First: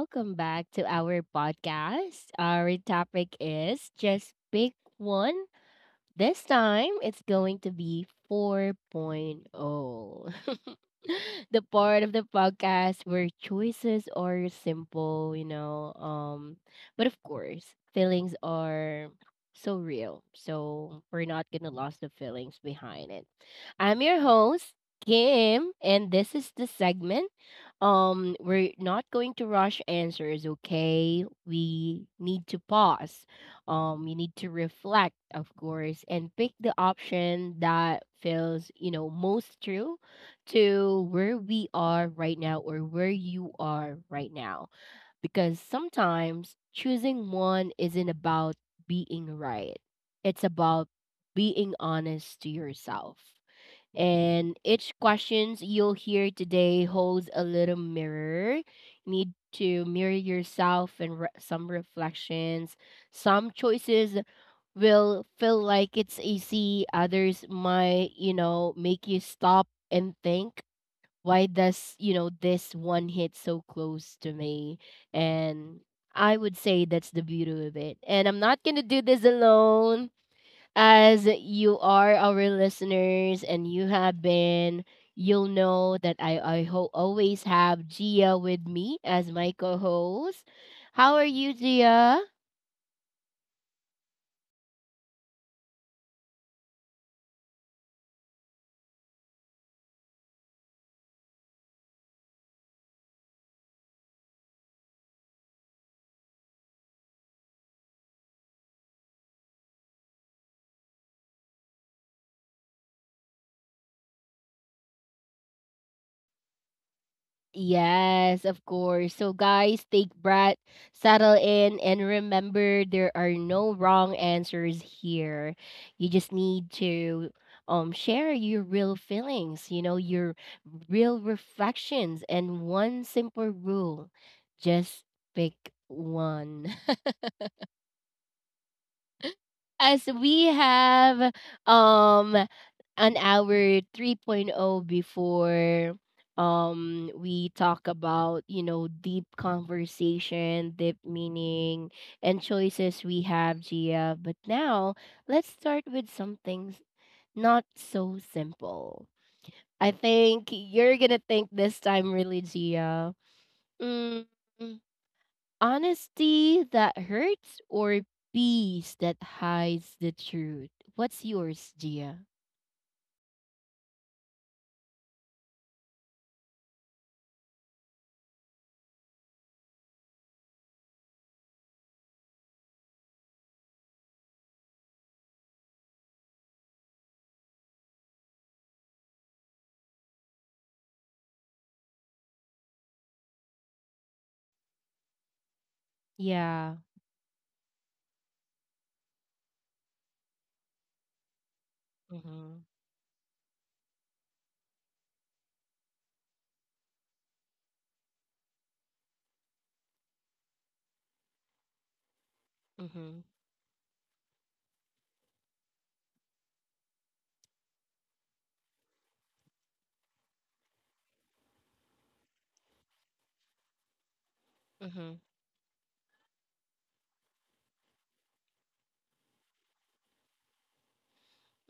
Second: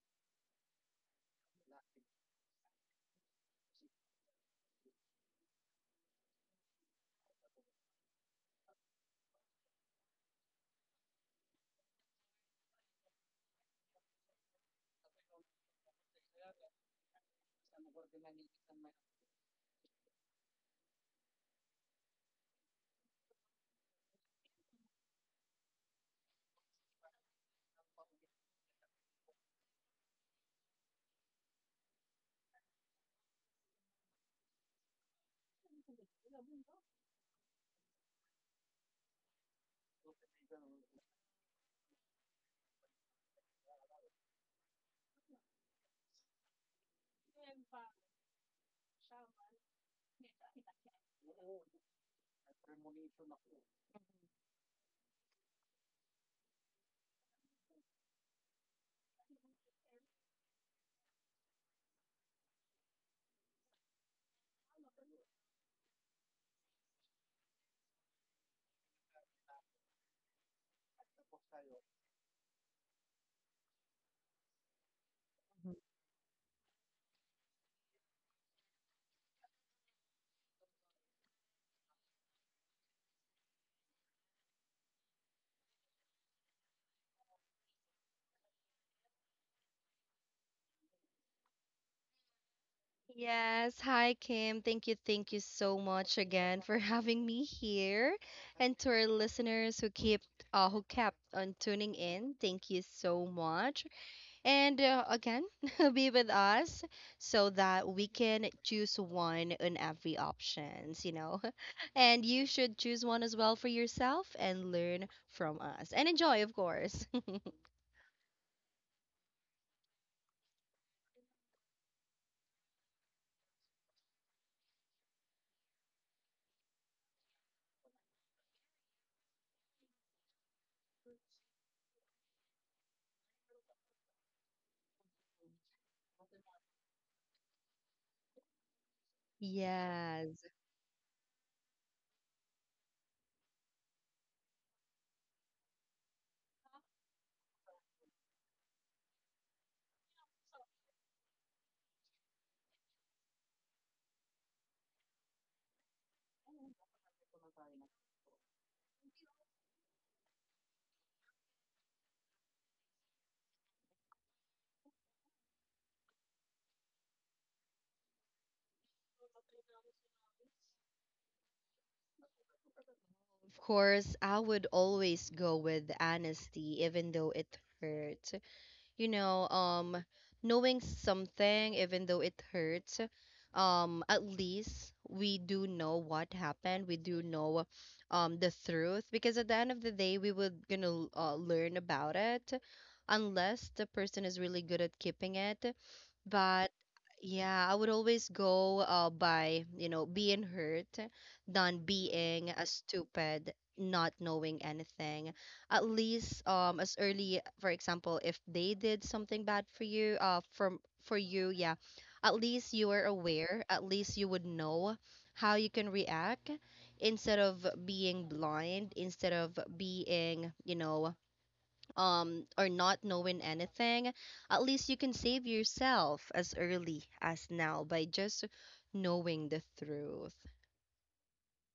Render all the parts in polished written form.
welcome back to our podcast. Our topic is just pick one this time, it's going to be 4.0. The part of the podcast where choices are simple, but of course, feelings are so real. So we're not going to lose the feelings behind it. I'm your host, Kim, and this is the segment. We're not going to rush answers, okay? We need to pause. You need to reflect, of course, and pick the option that feels, you know, most true to where we are right now or where you are right now, because sometimes choosing one isn't about being right, it's about being honest to yourself, and each questions you'll hear today holds a little mirror. You need to mirror yourself and some reflections. Some choices will feel like it's easy. Others might, you know, make you stop and think, why does, you know, this one hit so close to me? And I would say that's the beauty of it. And I'm not going to do this alone. As you are our listeners and you have been, you'll know that I always have Gia with me as my co host. How are you, Gia? Yes, hi Kim. Thank you, so much again for having me here, and to our listeners who keep who kept on tuning in. Thank you so much, and again, be with us so that we can choose one in every options. And you should choose one as well for yourself and learn from us and enjoy, of course. Yes, of course. So, guys, take breath, settle in, and remember there are no wrong answers here. You just need to share your real feelings, you know, your real reflections, and one simple rule: just pick one. As Yes. we have um an hour 3.0 before we talk about, you know, deep conversation, deep meaning, and choices we have, Gia. But now let's start with something not so simple. I think you're gonna think this time, really, Gia. mm, Honesty that hurts, or peace that hides the truth? What's yours, Gia? Of course, I would always go with honesty, even though it hurt. you know, um, Knowing something, even though it hurts, at least we do know what happened. We do know, the truth, because at the end of the day, we would gonna learn about it, unless the person is really good at keeping it. But Yeah. yeah, I would always go by, you know, being hurt than being a Mhm. stupid, not knowing anything. At least, as early, for example, if they did something bad for you from for you, yeah, at least you are Mhm. aware, at least you would know how you can react instead of being blind, instead of being, or not knowing anything. At least you can Mhm. save yourself as early as now by just knowing the truth.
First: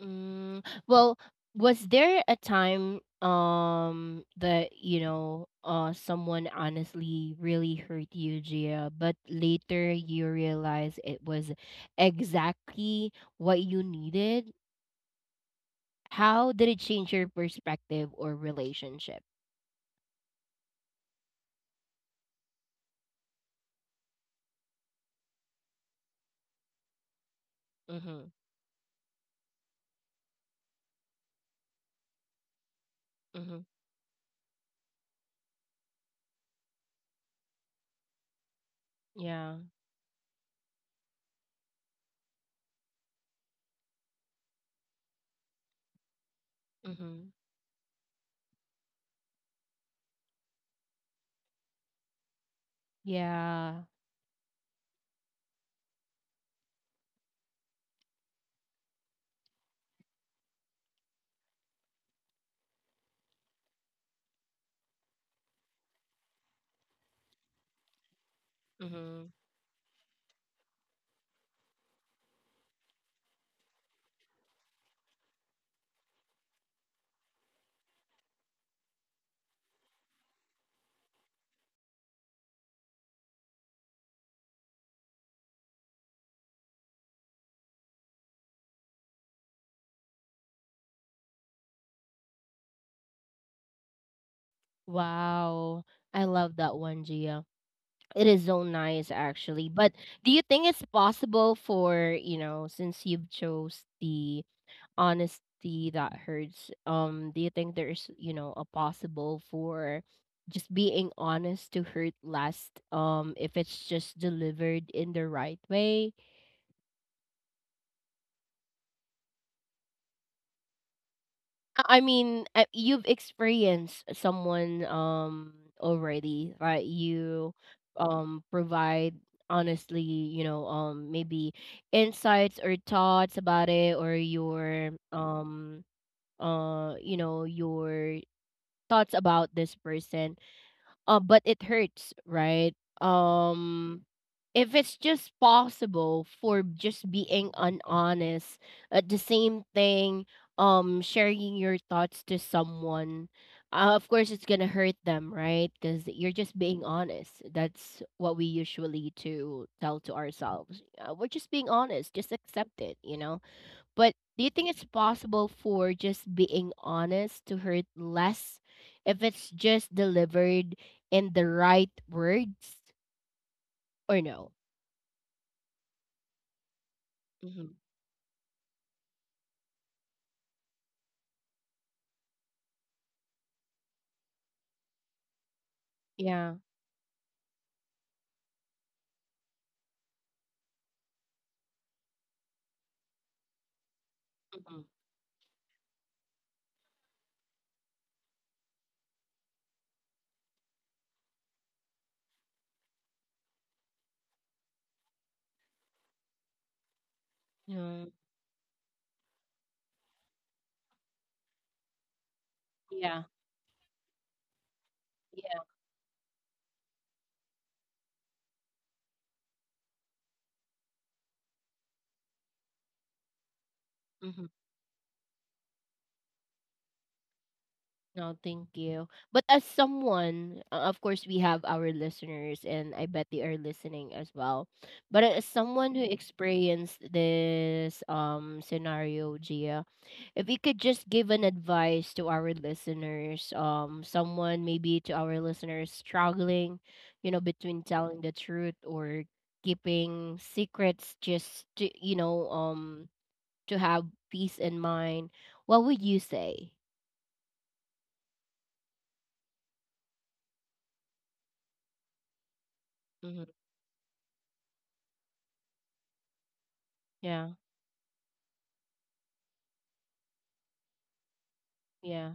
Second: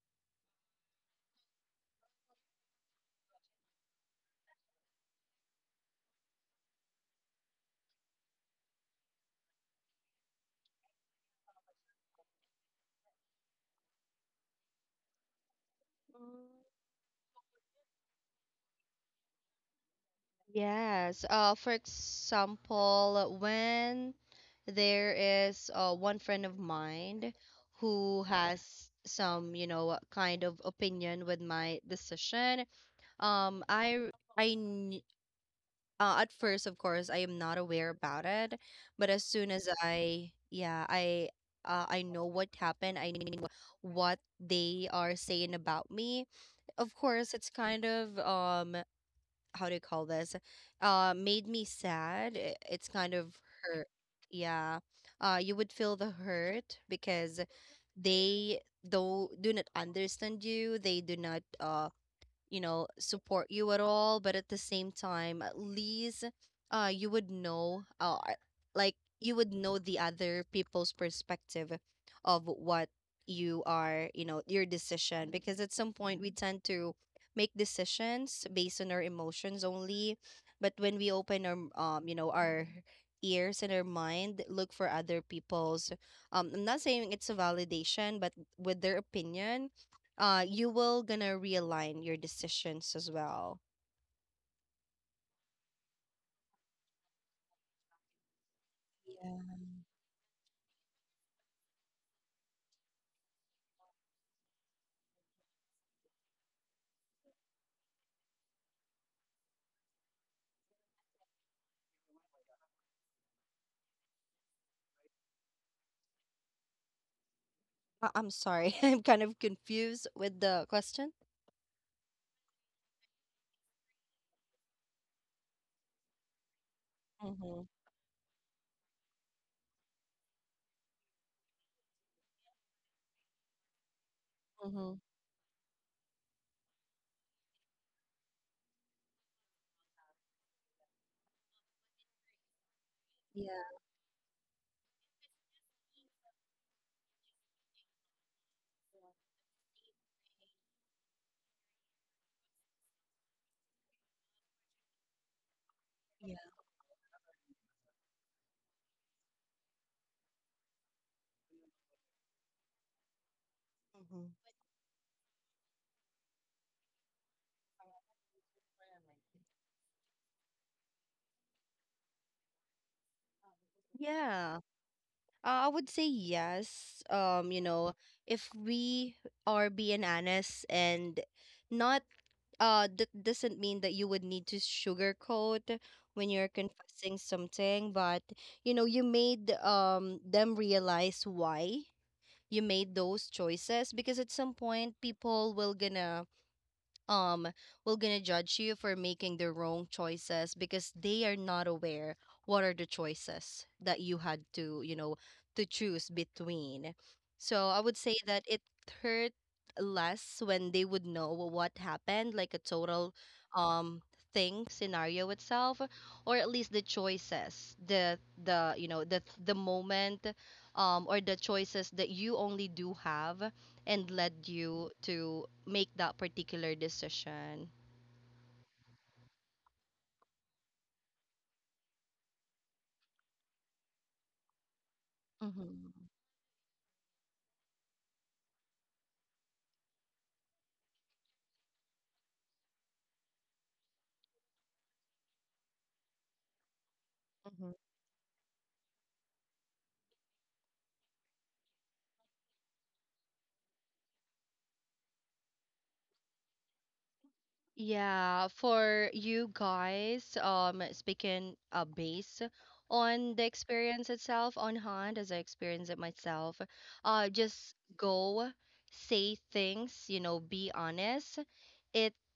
Mm, well, was there a time that, you know, someone honestly really hurt you, Gia, but later you realize it was exactly what you needed? How did it change your perspective or relationship? Yes. For example, when there is one friend of mine who Mhm. has some, you know, kind of opinion with my decision. Um, Mhm. I, I, kn- at first, of course, I am not aware about it, but as soon Yeah. as I know what happened. I know what they are saying about me. Of Mhm. course, it's kind of how do you call this, made me sad. It's kind of hurt, Yeah. yeah. Uh, you would feel the hurt because they do not understand you. They do not, you know, support you at all, but at the same time, at least you would know, like Mhm. you would know the other people's perspective of what you are, you know, your decision, because at some point we tend to make decisions based on our emotions only. But when we open our, our ears and our mind, look for other people's, I'm not saying it's a validation, but with their opinion, you will gonna realign your decisions as well. Wow. I love that one, Gia. It is so nice, Yeah. actually. But do you think it's possible for, you know, since you've chose the honesty that hurts, do you think there's, you know, a possible for just being honest to hurt last, if it's just delivered in the right way? I'm sorry. I'm kind of confused with the question. I mean, you've experienced someone already, right? You Mm-hmm. Provide honestly, you know, um, maybe insights or thoughts about it, or Mm-hmm. your you know, your thoughts about this person, but it hurts, right? Yeah. Um, if it's just possible for just being unhonest, the same thing, sharing your thoughts to someone, of course it's gonna hurt them, right? Because you're Yeah. just being honest. That's what we usually to tell to ourselves. We're just being honest. Just accept it, you know, but Hmm. do you think it's possible for just being honest to hurt less if it's just delivered in the right words or no? Yeah, I would say yes. You Mm-hmm. know, if we are being honest and not, that doesn't mean that you would need to sugarcoat when you're Yeah. confessing something, but you know, you made them realize why you made those choices, because at some Mm-hmm. point people will gonna, um judge you for making the wrong choices because they are not aware what are the choices that you had to, you know, to choose between. So I would Yeah. say that it hurt less when they would know what happened, like a total, Yeah. um thing, scenario Yeah. itself, or at least the choices, the you know, the moment, or the choices that you only do have and led Mm-hmm. you to make that particular decision. No, thank you. But as someone, of course, we have our listeners, and I bet they are listening as well. But as Mm-hmm. someone who experienced this scenario, Gia, if we could just give an advice to our listeners, someone maybe to our listeners struggling, you know, Mm-hmm. between telling the truth or keeping secrets just to, you know, to have peace in mind, what would you say? Yeah, for you guys, speaking based on the Hmm. experience itself on hand, as I experienced it myself, Yeah, just go say things, you know, be honest. It, yeah,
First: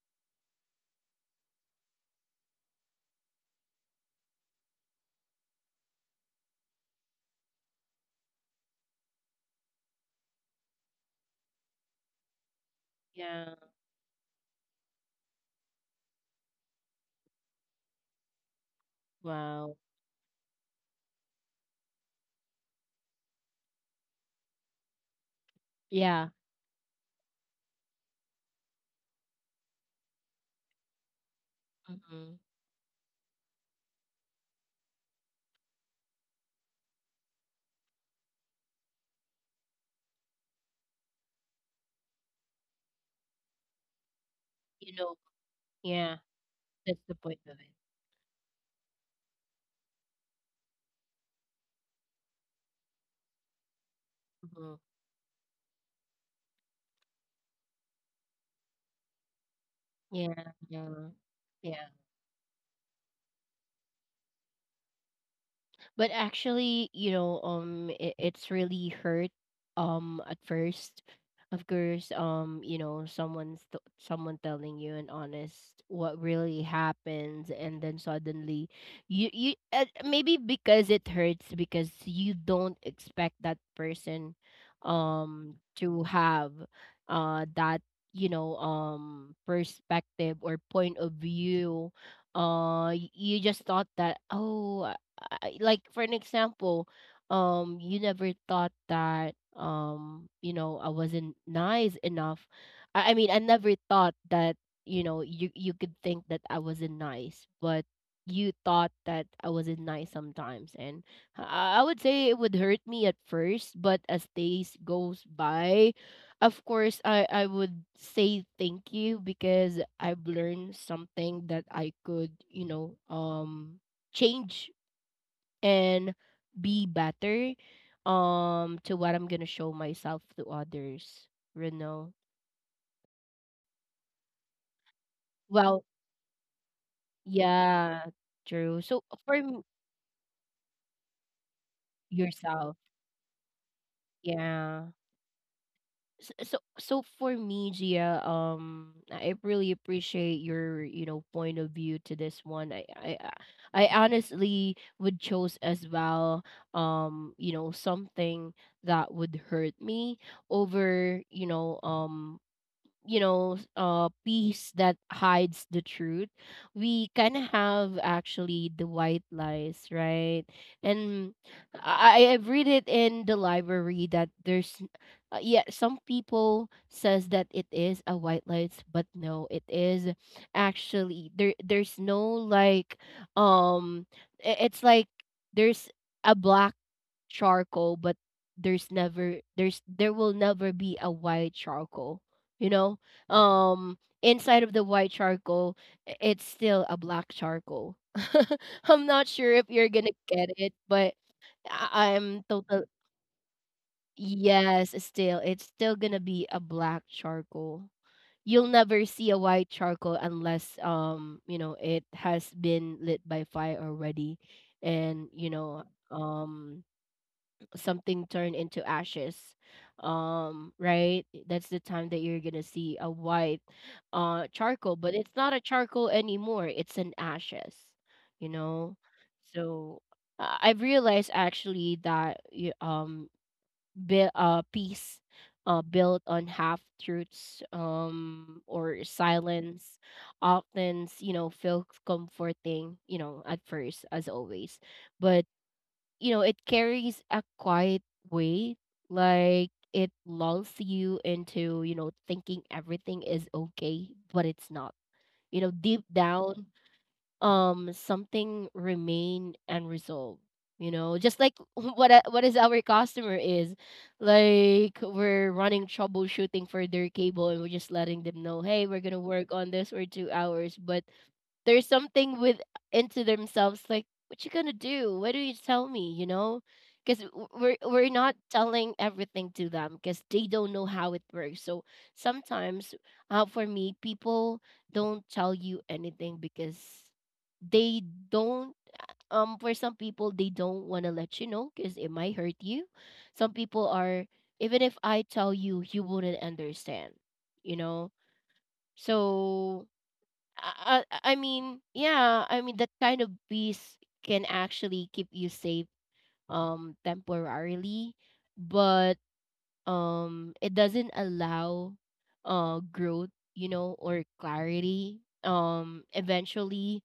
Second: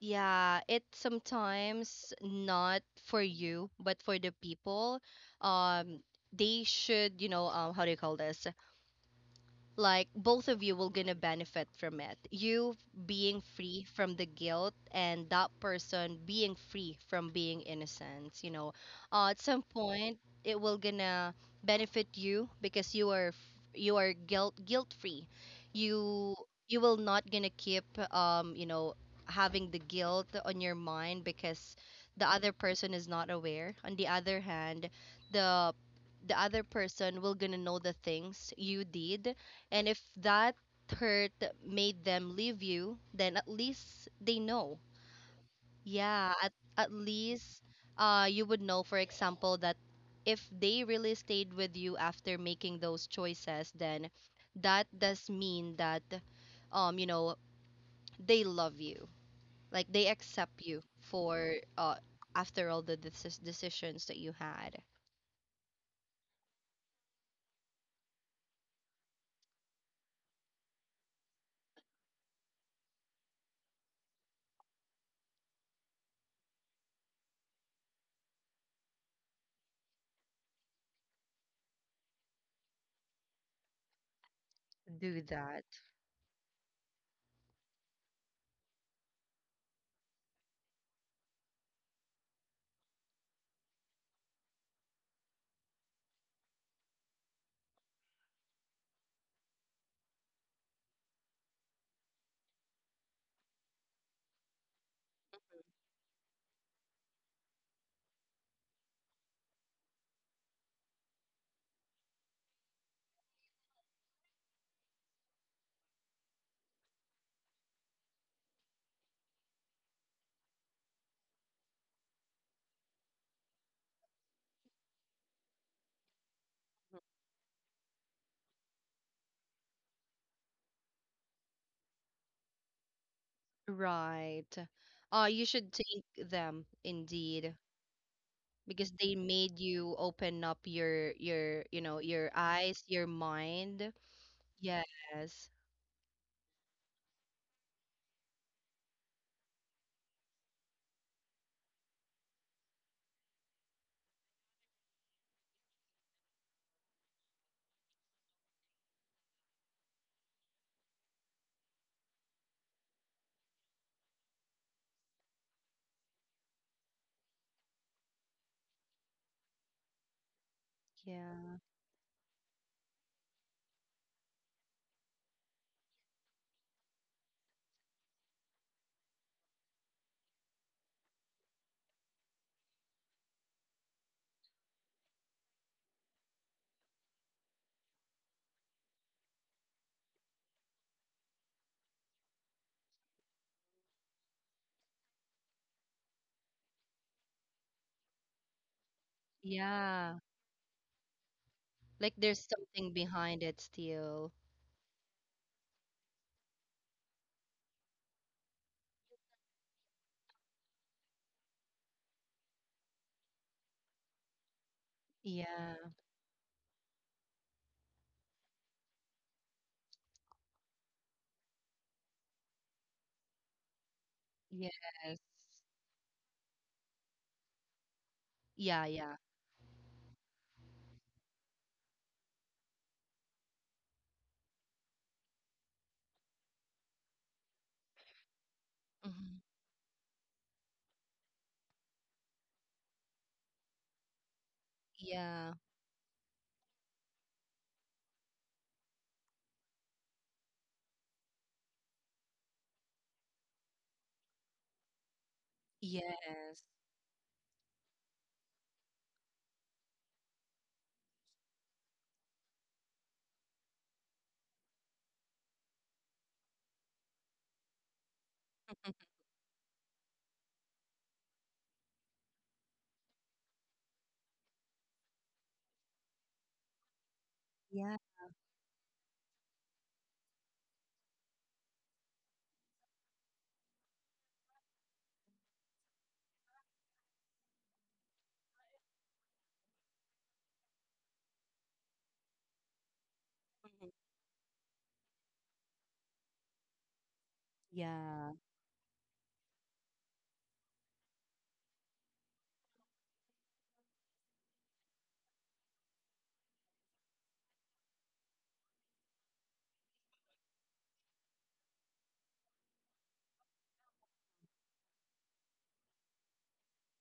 yeah, it sometimes not for you, but for the people, um, they should, you know, how do you call this? Like both of you will gonna benefit from it: you being yeah. free from the guilt, and that person being free from being innocent, you know. Uh, at some Wow. point it will gonna benefit you because you are you are guilt free. Yeah. you you will not gonna keep, um you know having the guilt on your mind, because the Hmm. other person is not aware. On the other hand, the the other person will gonna know the things you did, and if that hurt made them leave you, then at least they know. You know, yeah, Yeah, at that's the point of least, it. You would know, for example, that if they really stayed with you after making those choices, then Hmm. that does mean that, you know, they love you. Like they Yeah, accept you yeah, for, yeah. After all the decisions that you had. But actually, you know, it's really hurt, at first. Of course, you know, someone telling you an honest what really happens, and then suddenly, you maybe because it hurts because you don't expect that person, Do that. to have, that, you know, perspective or point of view. You just thought that, oh, I, like, for an example, you never thought that, you know, I wasn't nice enough. I mean, I never thought that, you know, you could think that I wasn't nice, but you thought that I wasn't nice sometimes, and I would say it would hurt me at first, but as days goes by, of course, I would say thank you because I've learned something that I could, you know, um, change and be better to what I'm gonna show myself to others, you know. Right. You should Well, thank them indeed. yeah, true. Because So they made you open up your, you know, your yourself, eyes, your mind. yeah. Yes. So for me, Gia, I really appreciate your, you know, point of view to this one. I honestly would chose as well, you know, something that would hurt me over, you know, um, you know, uh, piece that hides the truth. We kind of have, actually, the white lies, right? And Yeah. I've read it in the library that there's, yeah, some people says that it is a white lies, but no, it is actually, there's no, like, um, I- it's like there's a black charcoal, but there will never be a white charcoal, you know, um, inside of the white charcoal, I- it's still a black charcoal. I'm not sure if you're gonna Yeah. get it, but Like I- I'm there's total something behind it still. yes, it's still gonna be a black charcoal. You'll never see a white charcoal unless, um, you know, it has been lit by fire already, and, you Yeah. know, um, something turn into ashes, um, right, that's the time that you're gonna see a white, uh, Yes. charcoal, but it's not a charcoal anymore, it's an ashes, you Yeah. know. Yeah. So, I've realized actually that peace built on half truths, um, or Mhm. silence often, you know, feels comforting, you know, at first, as always, but, Yeah. you know, it carries a quiet weight. Like it lulls you into, you know, thinking everything is okay, but it's not. You know, deep Yes. down, something remain unresolved. You know, just like what is our customer is, like we're running troubleshooting for their cable, and we're just letting them know, hey, Mhm. we're gonna work on this for 2 hours, but there's something with into themselves like, "What you gonna do? What do you tell me?" You know, because we're Yeah. we're not telling everything to them because they don't know how it works. So sometimes, for me, people don't tell you anything because they don't, um, for some people, they don't want to let you know because it might hurt you. Some people Mhm. are, even if I tell you, you wouldn't understand, you know. Yeah. So, I mean, yeah, I mean that kind of bees can actually keep you safe, um, temporarily, but um, it doesn't allow uh, growth, you know, or clarity. Um, eventually,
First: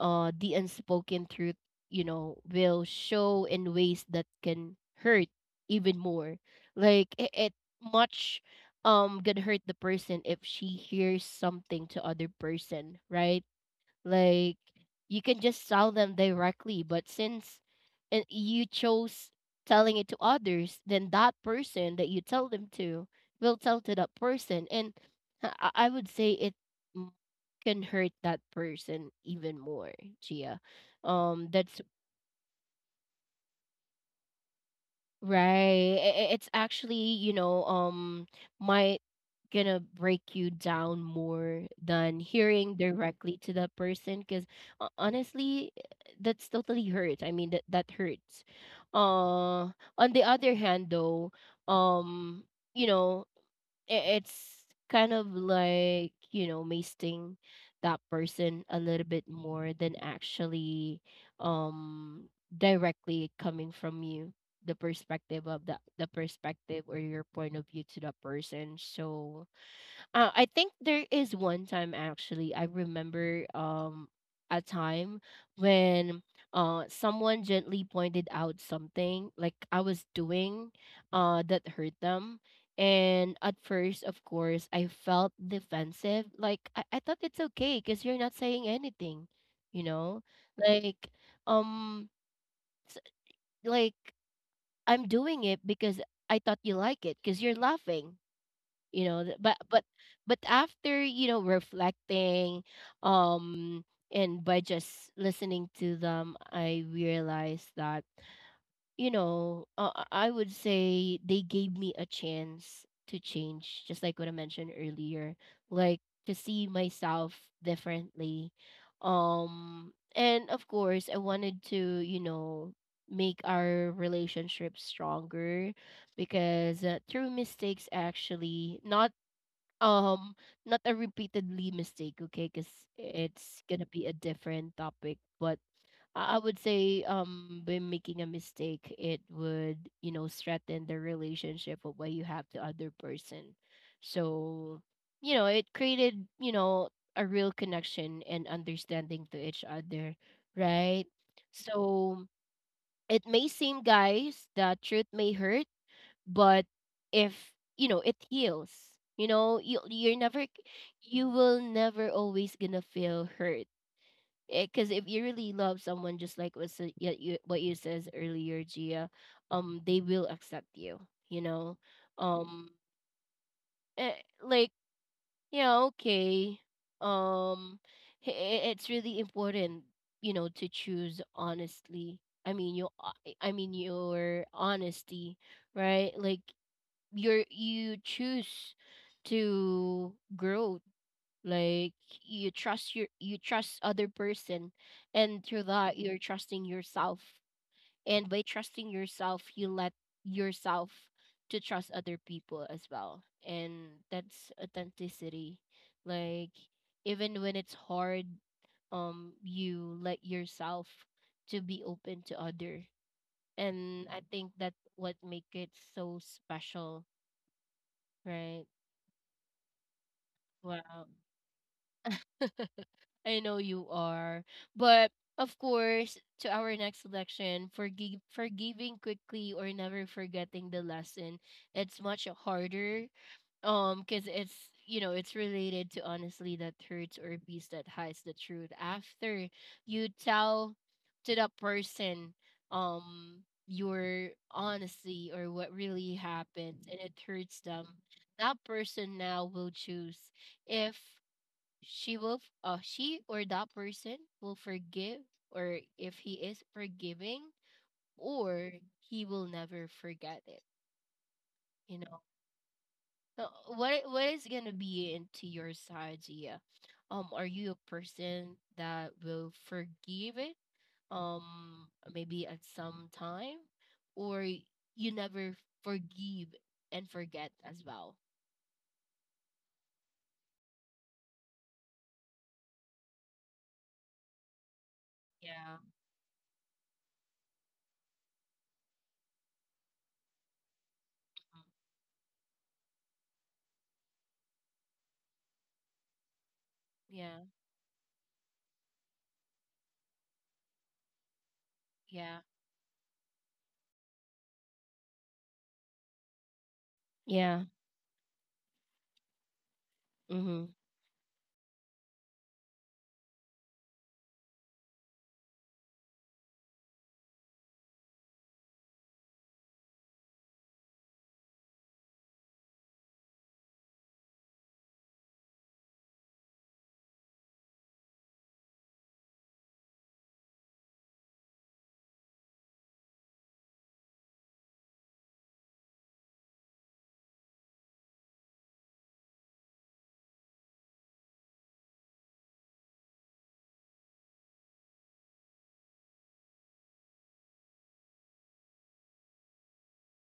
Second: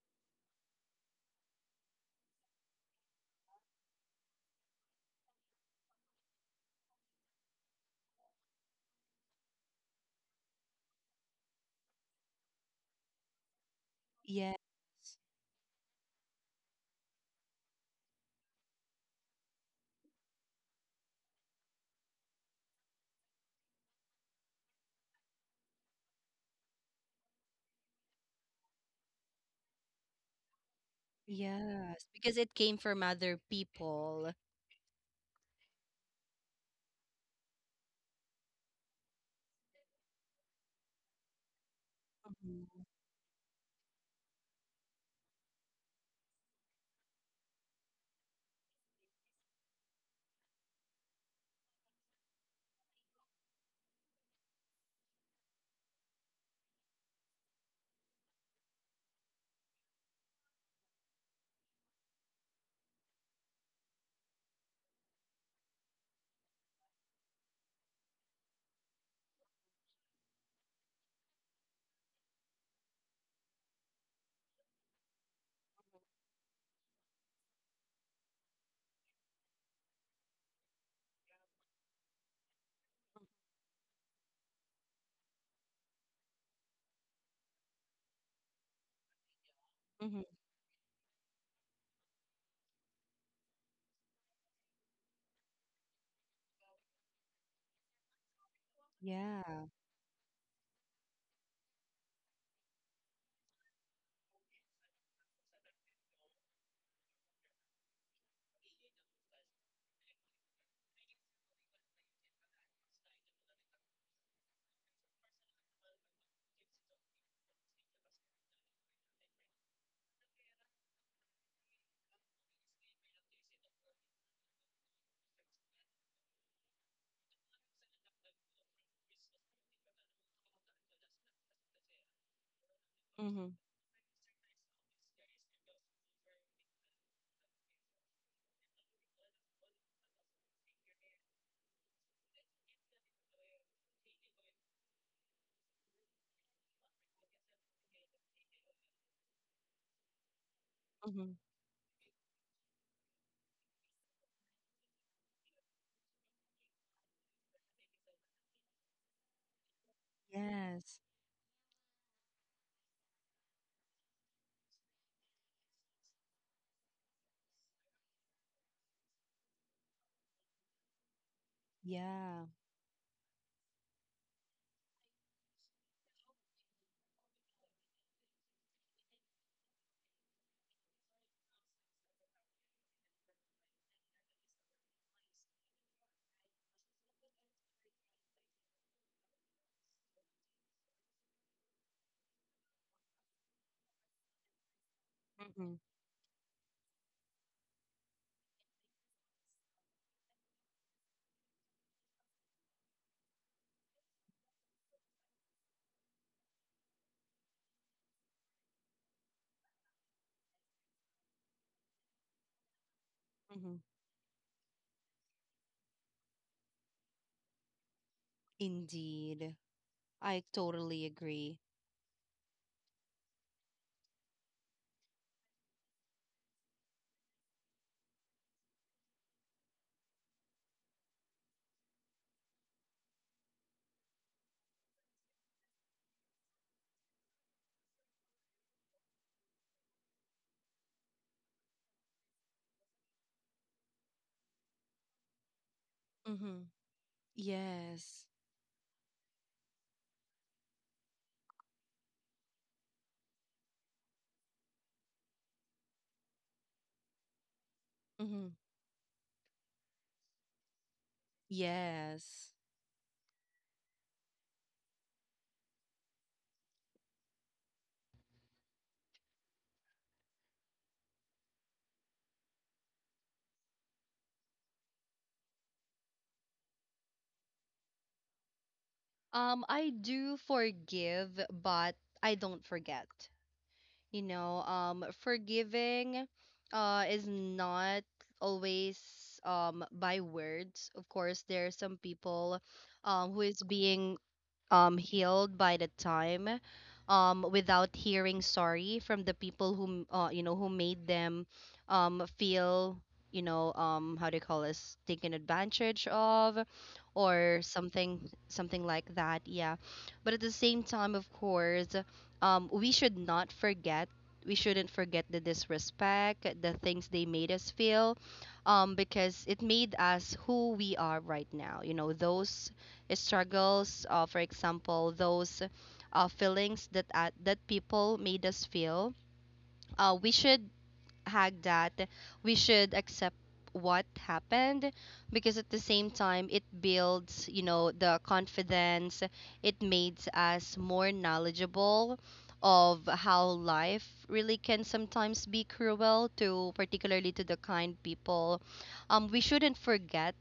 uh, the unspoken truth, you know, will show in ways that can hurt even more. Like it much gonna hurt the person if she hears something to other person, right? Yeah. Like you can just sell them directly, but since, and you chose telling it to others, then that person that you tell them to will tell to that person, and I would say it m- can hurt that person even more, Gia. That's Yes, because it came from other people. right. It's actually, you know, might gonna break you down more than hearing Mhm. directly to that person because honestly, that's totally hurt. I mean, that hurts. Uh, on the other hand, though, um, you know, I- it's kind of like, you know, masting that person a little bit more than actually, um, directly coming from you, the perspective of that, the perspective or your point of view to that person. So, I think there is one time actually, I remember, um, a time when someone gently pointed out something like I was doing that hurt them. And at first, of course, I felt defensive. Like I thought it's okay because you're not saying anything, you know? Mhm. Like um s- like I'm doing it because I thought you like it because you're laughing you know th- but Yeah. but but after, reflecting um and by just listening to them, I realized that, you know, I would say they gave me a chance to change, just like what I mentioned earlier, like to see myself differently. And of course I wanted to, you know, make our relationship stronger because, through mistakes, actually not um not a repeatedly mistake, okay, because Mhm. it's gonna be a different topic. But I would say, by making a mistake it would, you know, strengthen the relationship of what you have to other person. So, you know, it created, you know, a real connection and understanding to each other, right? Mhm. So it may seem, guys, that truth may hurt, but if, you know, it heals, you know, you Yes. you will never always gonna feel hurt. Because if you really love someone, just like what yeah, you, what you says earlier, Gia, they will accept you, you know. Yeah. Um eh, like yeah, okay. um it's really important, you know, to choose honestly. i mean you i I mean your honesty, right? Like you choose to grow. Like you trust other person, and through Mhm. that you're trusting yourself. And by trusting yourself, you let yourself to trust other people as well, and that's authenticity. Like, even when it's hard, you let yourself to be open to other. Mhm. And I think that's what make it so special, right? Indeed. I totally Wow. agree. I know you are. But of course, to our next selection, forgive forgiving quickly or never forgetting the lesson. It's much harder. Because it's, you know, it's related to honestly that hurts or peace that hides the truth. After you tell to the person your honesty or what really Mm-hmm. happened and it hurts them, Yes. that person now will choose if she will she or that person will forgive, or if he is forgiving, Mm-hmm. or he will never forget it, you know. Yes. So what what is going to be into your side, Gia? Are you a person that will forgive it, um maybe at some time, or you never forgive and forget as well? I do forgive, but I don't forget. You know, Yeah. forgiving, is not always by words. Of course, there Mm, are some people, who is being healed by the time, yeah, without hearing sorry from the people who, you know, who made them yeah, feel, you know, um, how do you call this, taken advantage of or yeah. something, something like that, yeah. But at the Mhm. same time, of course, we should not forget. We shouldn't forget the disrespect, the things they made us feel, because it made us who we are right now. You know, those struggles, for example, those feelings that, that people made us feel. We should hag that, we should accept what happened, because at the same time it builds, you know, the confidence. It makes us more knowledgeable of how life really can sometimes be cruel to, particularly to the kind people. Um, we shouldn't forget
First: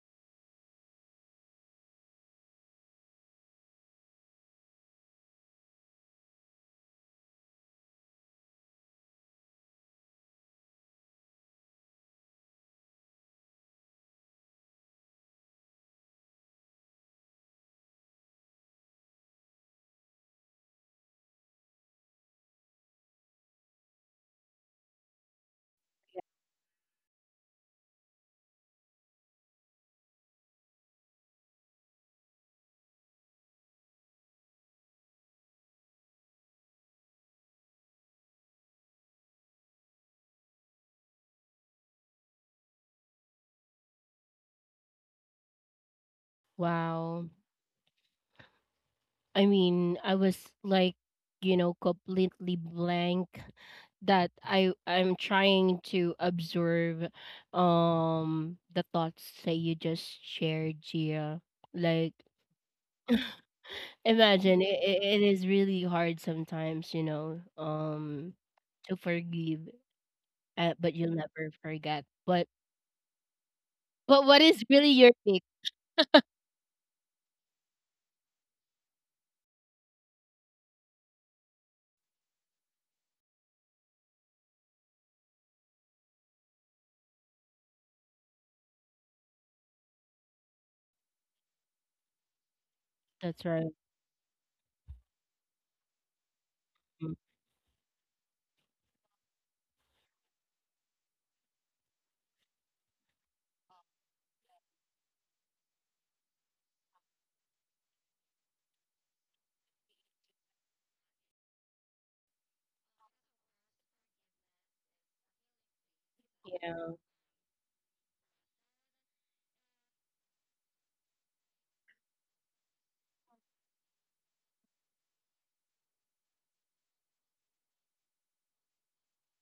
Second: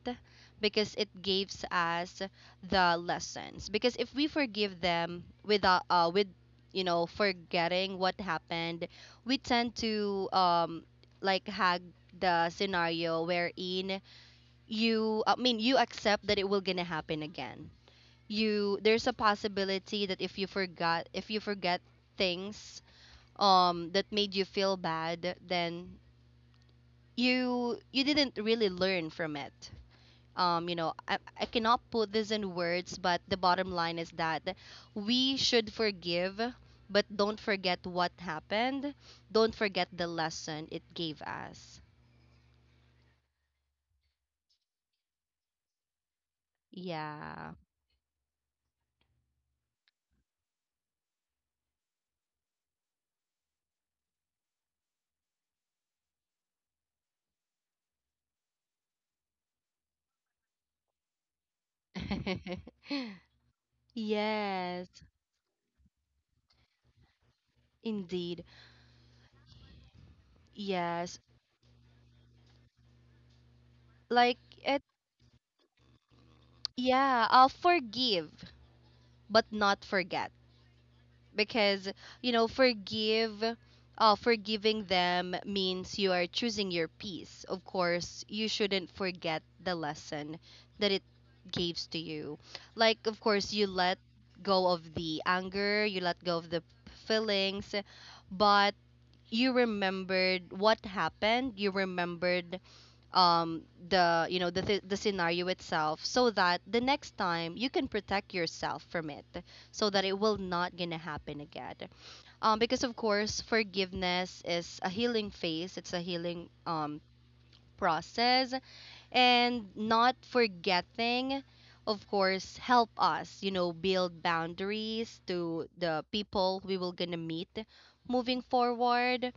because it gives us the lessons, because if we forgive them without, with you know, forgetting what happened, we tend to, hag the scenario wherein you, I mean you accept that it will gonna happen again. You, there's a possibility that if you forget things, that made you feel bad, then you didn't really learn from it. Um, you know, I cannot put this in words, but the bottom line is that we should forgive, but don't forget what happened. Don't forget the lesson it gave us. Wow. Yeah. I mean, I was like, you know, completely blank, that I'm trying to observe the thoughts that you just shared, Gia. Like, imagine it, Yes, it is really hard sometimes, you know, indeed. to forgive, but you'll Yes. never forget. But what Like is it, really your take? yeah, I'll forgive, but not forget. Because you know forgive, forgiving them means you are choosing your peace. Of course, you shouldn't forget the lesson that it gives to you. Like, of That's course, you right. let go of the anger, you let go of the Mm. feelings, but you remembered what happened. You remembered, um the, you know, the scenario itself, so that the next time you can protect yourself from it, so that it will not gonna happen again. Um, because of course forgiveness is a healing phase. It's a healing, Yeah, process. And not forgetting, of course, help us, you know, build boundaries to the people we will gonna meet moving forward.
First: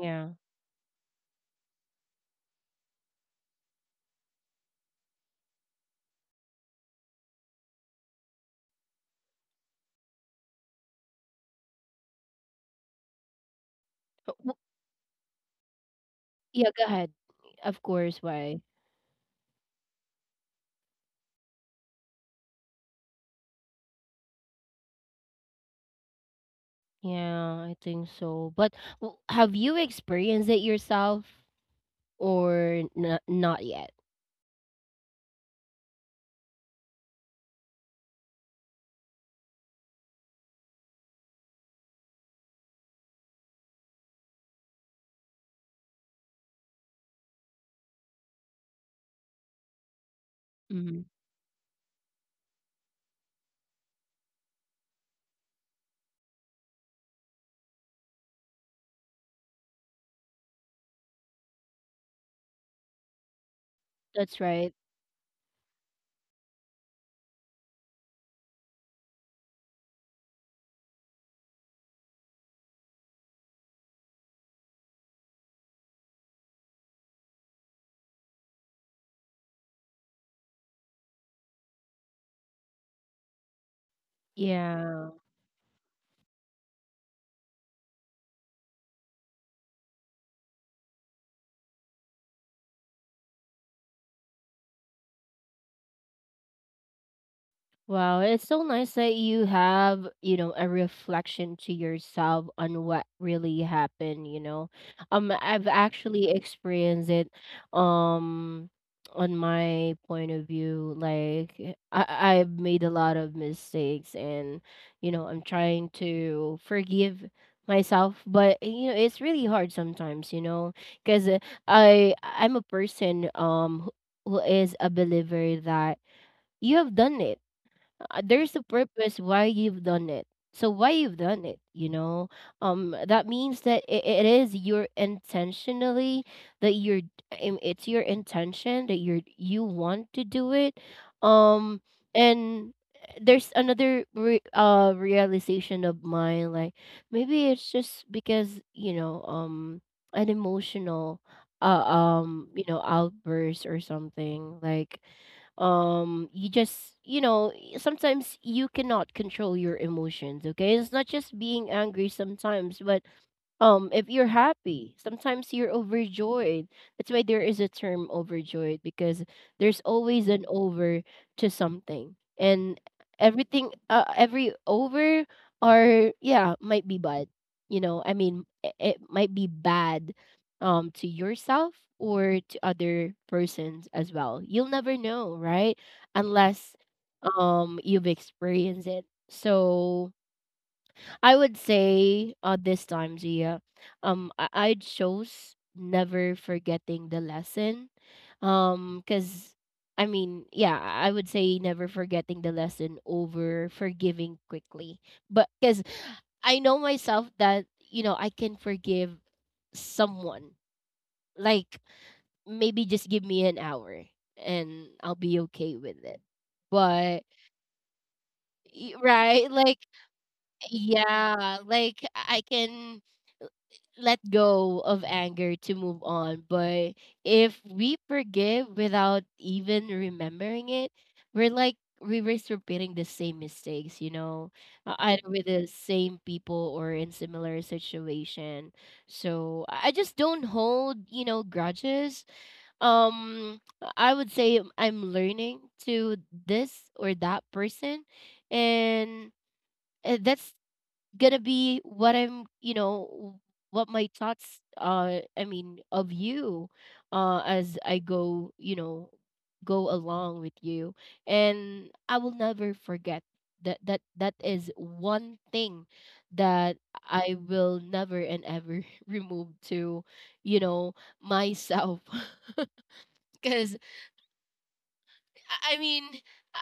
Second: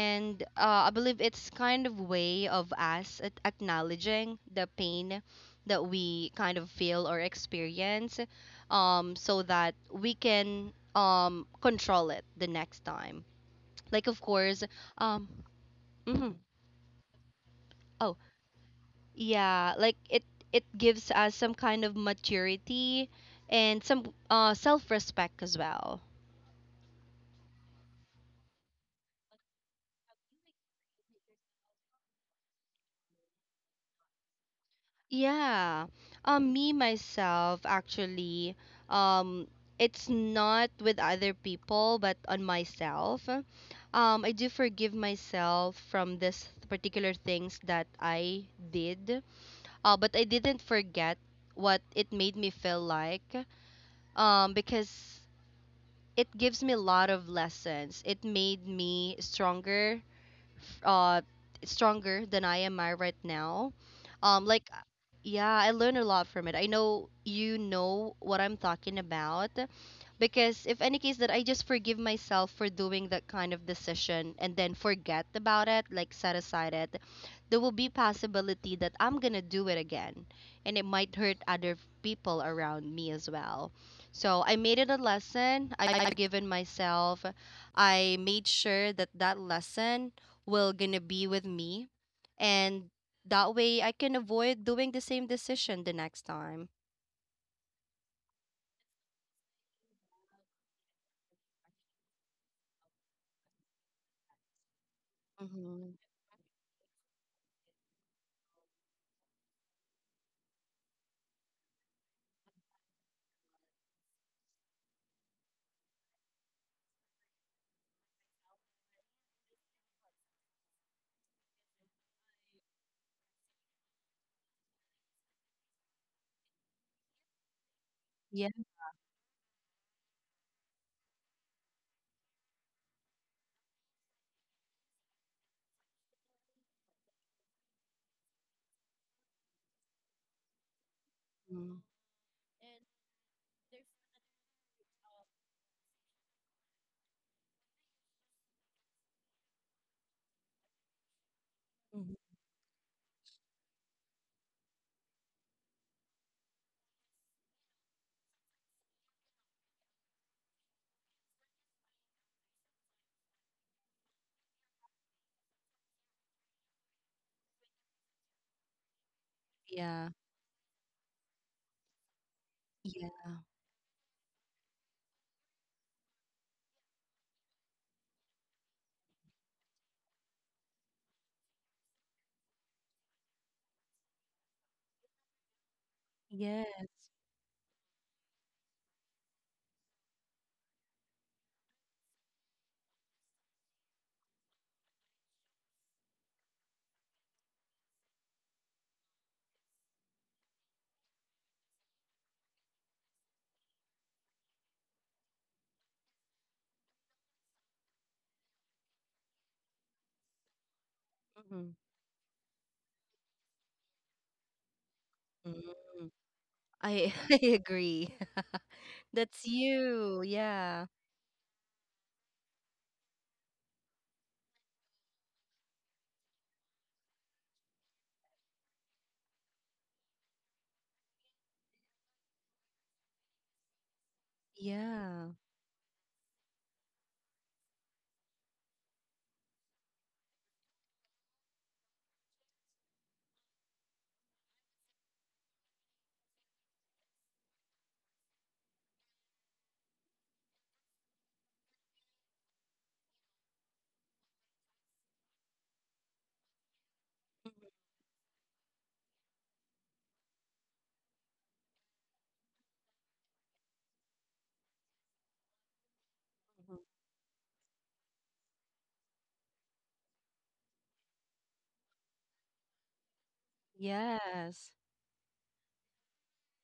yeah. I believe it's kind of way of us acknowledging the pain that we kind of feel or experience, so that we can, control it the next time. Like, of Uh, w- course, um, mhm. Yeah, go ahead. Of course, why? Yeah, like it, gives us some kind of maturity and some self-respect as well. Yeah, I think so. But have you experienced it yourself or not yet? Yeah. Um, me myself actually, um it's not with other people but on myself. Um, I do forgive myself from this particular things that I did. Uh, but I didn't Hmm. forget what it made me feel like. Um, because it gives me a lot of lessons. It made me stronger, f- uh stronger than I am I right now. That's Um, right. like, yeah, I learned a lot from it. I know you know what I'm talking about, because if any case that I just forgive myself for doing that kind of decision and then forget about it, like set aside it, there will be possibility that I'm going to do it again, and it might hurt other people around me as well. So I made it a Yeah. lesson. I've given myself. I made sure that that lesson will gonna be with me, and that way I can avoid doing the same decision the next time. Wow, it's so nice that you have, you know, a reflection to yourself on what really happened, you know. I've Mm-hmm. actually experienced it um on my point of view. Like I, I've made a lot of mistakes, and, you know, I'm trying to forgive myself, but you know, it's really hard sometimes, you know, because I'm a person, who is a believer that you have done it, there's a purpose why you've done it, so why you've done it, you know. That means that it is your intentionally that you're, it's your intention that you're, you want to do it. Mm-hmm. Um and eh, there's another realization of mine, like, maybe it's just because, you know, an emotional you know, outburst or something. Like, you just, you know, sometimes you cannot control your emotions, okay? It's not just being angry sometimes, but, if you're happy sometimes you're overjoyed. That's why there is a term overjoyed, because there's Yeah. always an over to something. And Yeah. everything, every over are, yeah, might be bad. You know, I mean, it might be bad to yourself or to other persons as well. You'll never know, right? Yeah. Unless, you've experienced it. So I would say, this time, Gia, I chose never forgetting the lesson. Because I mean, yeah, I would say never forgetting the lesson over forgiving quickly. But because I know myself that, you know, I can forgive someone. Mm-hmm. Like, maybe just give me an hour and I'll be okay with Mm. it. I But I agree. That's right, like, you, yeah. yeah, like I can let go of anger to move on. But if we forgive without even remembering it, we're like, we risk repeating the same mistakes, you know, Yeah. either with the same people or in similar situation. So I just don't hold, you know, grudges. Um, I would say I'm learning to this or that person, and that's gonna be what I'm, you know, what my thoughts I mean of you, as I go, you know, go along with you. And I will never forget that that is one thing Mhm. that I will never and ever remove to, you know, myself. Cause Yes. I mean, uh,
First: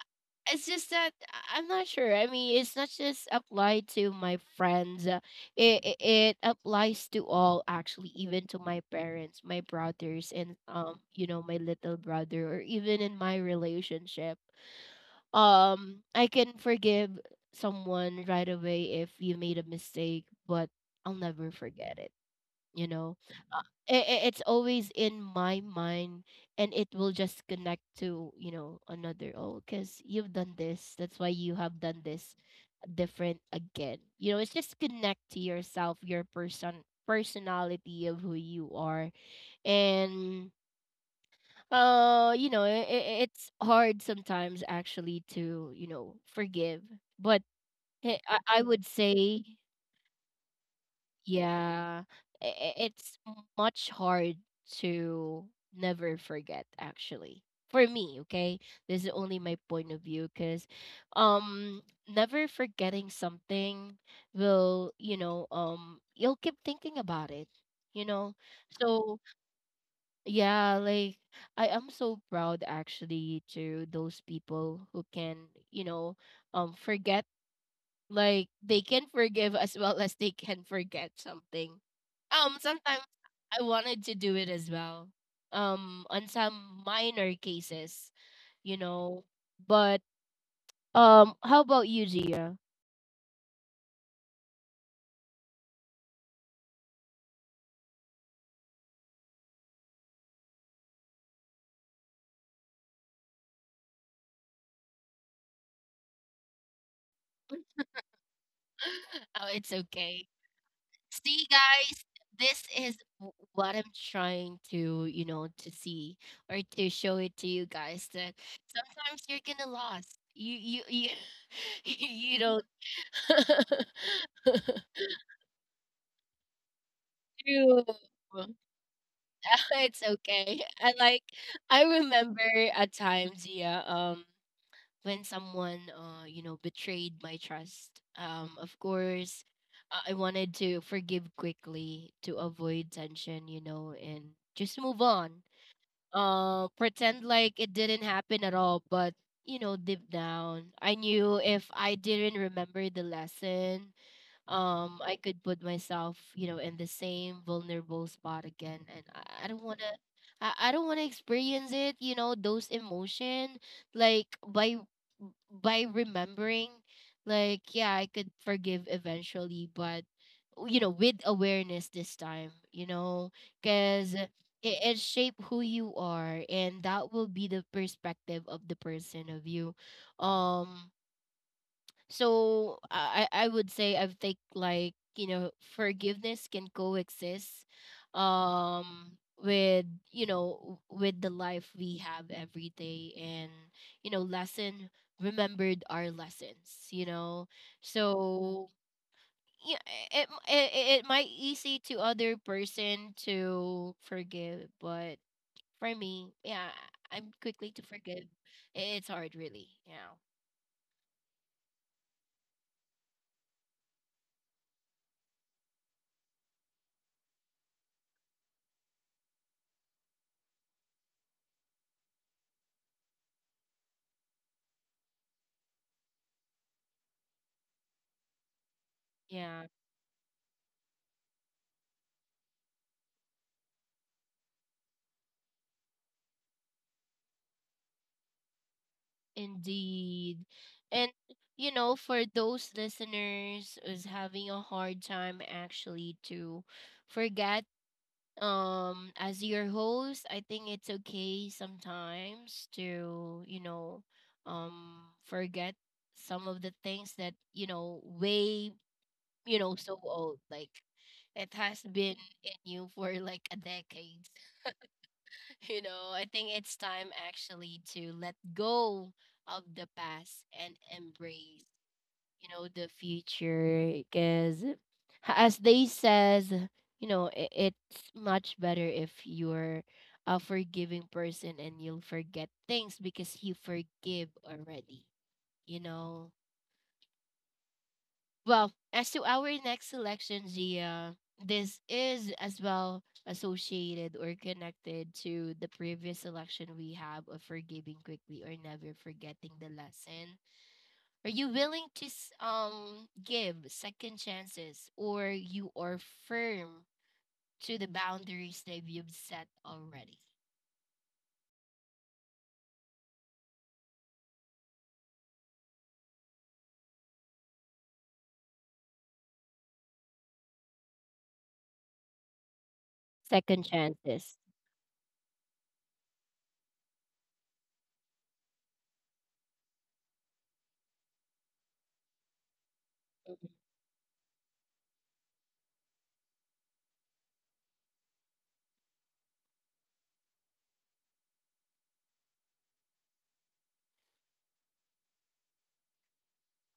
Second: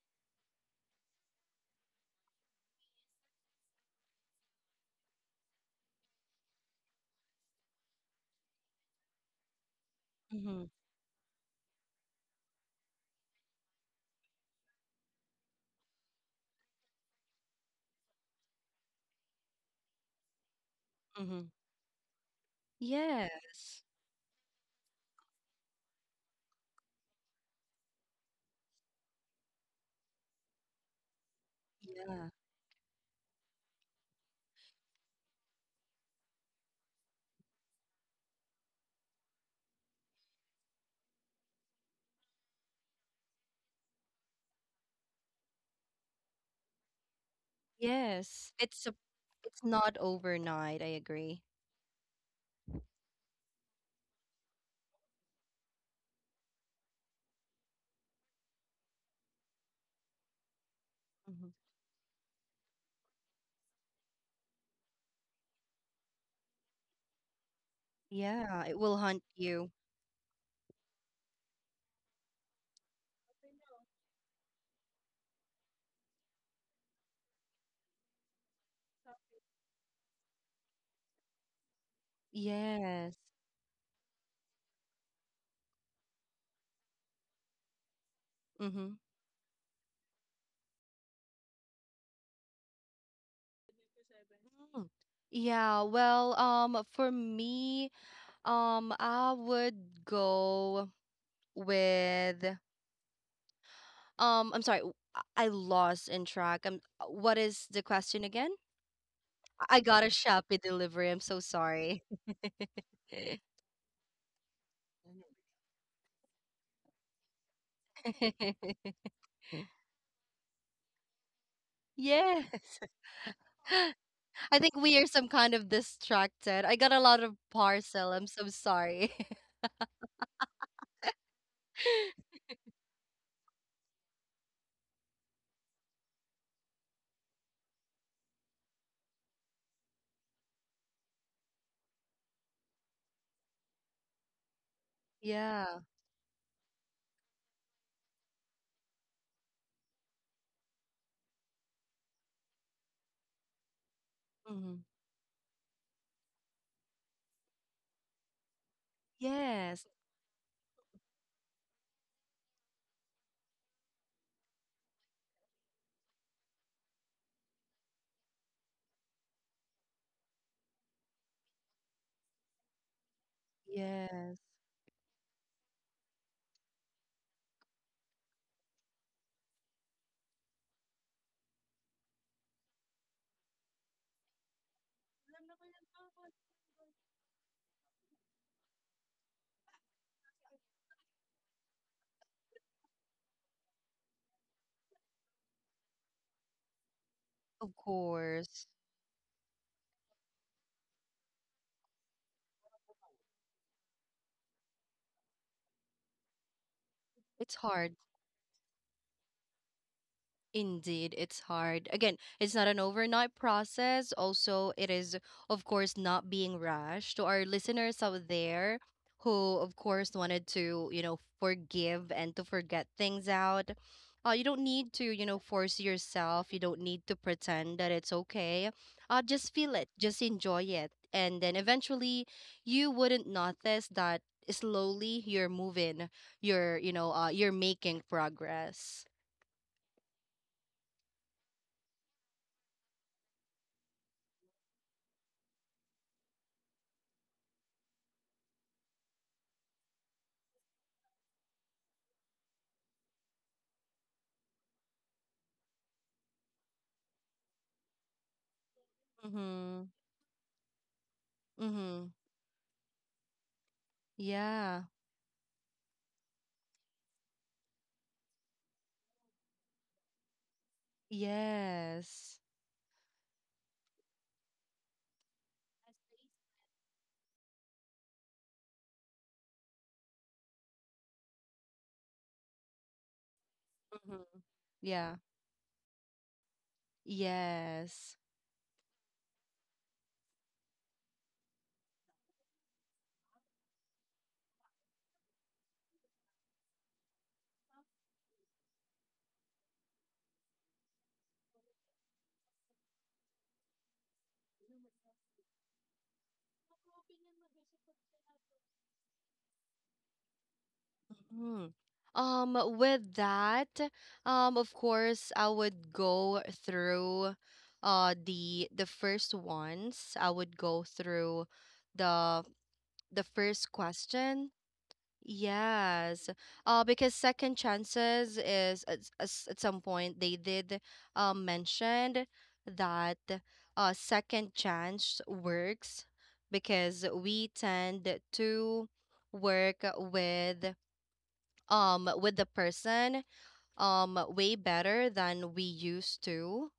it's just that I'm not sure. I mean, it's not just applied to my friends. It it applies to all actually, even to my parents, my brothers, and, Mm-hmm. You know, my little brother, or even in my relationship. I can forgive someone right away if you made a mistake, but I'll Mm-hmm. never forget it, you know. uh, Yes. I- it's always in my mind, and it will just connect to, you know, another. Oh, because you've done this, that's why you have done Yeah. this different again, you know. It's just connect to yourself, your personality of who you are. And, you know, I it's hard sometimes actually to, you know, forgive, but Yes, I it's would a, say, it's not overnight, I agree. yeah, it's much hard to never forget actually. For me, okay? This is only my point of view, cuz, Hmm. um never forgetting something will, you know, you'll keep thinking about it, you know. Yeah, it will So, hunt you. yeah, like, I am so proud actually to those people who can, you know, forget. Like, they can forgive as well as they can forget something. Sometimes Yes. I wanted to do it as well. On some minor cases, you Mm-hmm. know. But, how about you, Gia? Mm. Yeah, well, for me, I would go with, I'm sorry, I lost in track. What is the question again? Oh, it's I got a okay. Shopee delivery. I'm so See, guys, sorry. this is what I'm trying to, you know, to see or to show it to you guys that sometimes you're gonna lost. You you don't. Yes. I think we are some kind of distracted. I got a lot of True. parcel. I'm so sorry. It's okay. And like, I remember a time, Zia, when someone, you know, betrayed my trust. Of course, I wanted to forgive quickly to avoid tension, you know, and just move on. Yeah. Pretend like it didn't happen at all, but, you know, deep down, I knew if I didn't remember the lesson, Mhm. I could put myself, you know, in the same vulnerable spot again, and I don't want Yes. to, I don't want to experience it, you know, those emotion. Like, by remembering, like, yeah, I could forgive eventually, but, you know, with awareness this time, you know, cuz it, Yes. it shape who you are, and that will be the perspective of the person of you. Um so I I I would say, I think, like, you know, forgiveness can coexist with, you know, with the life we have every day, and, you know, lesson, remembered our lessons, you know. Of course. So, yeah, it it might easy to other person to forgive, but for me, yeah, I'm It's quickly to hard. forgive. It's hard, really, yeah. Indeed, it's hard. Again, it's not an overnight process. Also, it is, of course, not being rushed. To our listeners out there who, of course, wanted to, you know, forgive and to forget things out, you don't need to, you know, force yourself. You don't need to pretend that it's okay. Just Yeah. feel it, just enjoy it. And then eventually, you wouldn't notice that slowly you're moving, you're, you know, you're making progress. Indeed. And, you know, for those listeners who's having a hard time actually to forget, as your host, I think it's okay sometimes to, you know, forget some of the things that, you know, way, you know, Mm-hmm. so old. Like, it has Mm-hmm. been in you for like a decade. Yeah. You know, I think it's time actually to let go of the past and embrace, Yes. you know, the future. Because as they says, you know, I it's much better if you're a forgiving person and you'll forget things because you Mm-hmm. forgive already. Yeah. You know. Yes. Well, as to our next selection, Gia, this is as well associated or connected to the previous selection we have of forgiving quickly or never forgetting the lesson. Are you willing to give second chances, or you are firm to the boundaries that you've set already? Hmm. With that, of course, I would go through the first ones. I would go through the the Second first chances. question. Yes. Because second chances is at, at some point they did mentioned that, second chance works because we tend to work with, with the person, way better than we used to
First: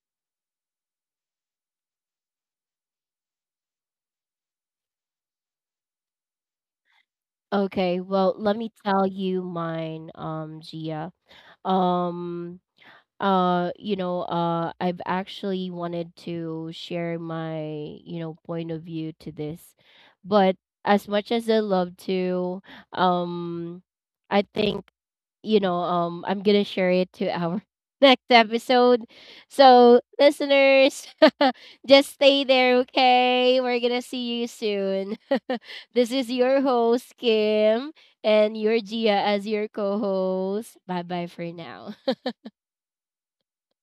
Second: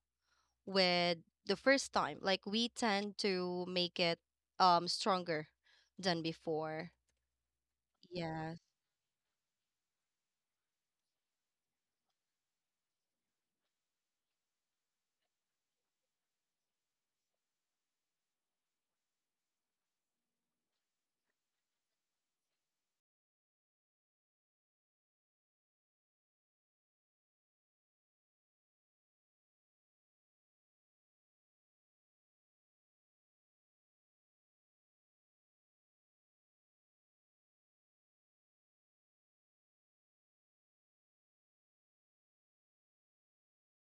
with the first time. Like we tend to make it, stronger than before. Okay, well, let Yes. me tell you mine, Gia. Um, you know, I've actually wanted to share my, you know, point of view to this. But, as much as I love to, um, I think, you know, I'm gonna share it to our next episode. So, listeners, just stay there, okay? We're gonna see you soon. This is your host, Kim, and your Gia as your co-host. Bye-bye for now.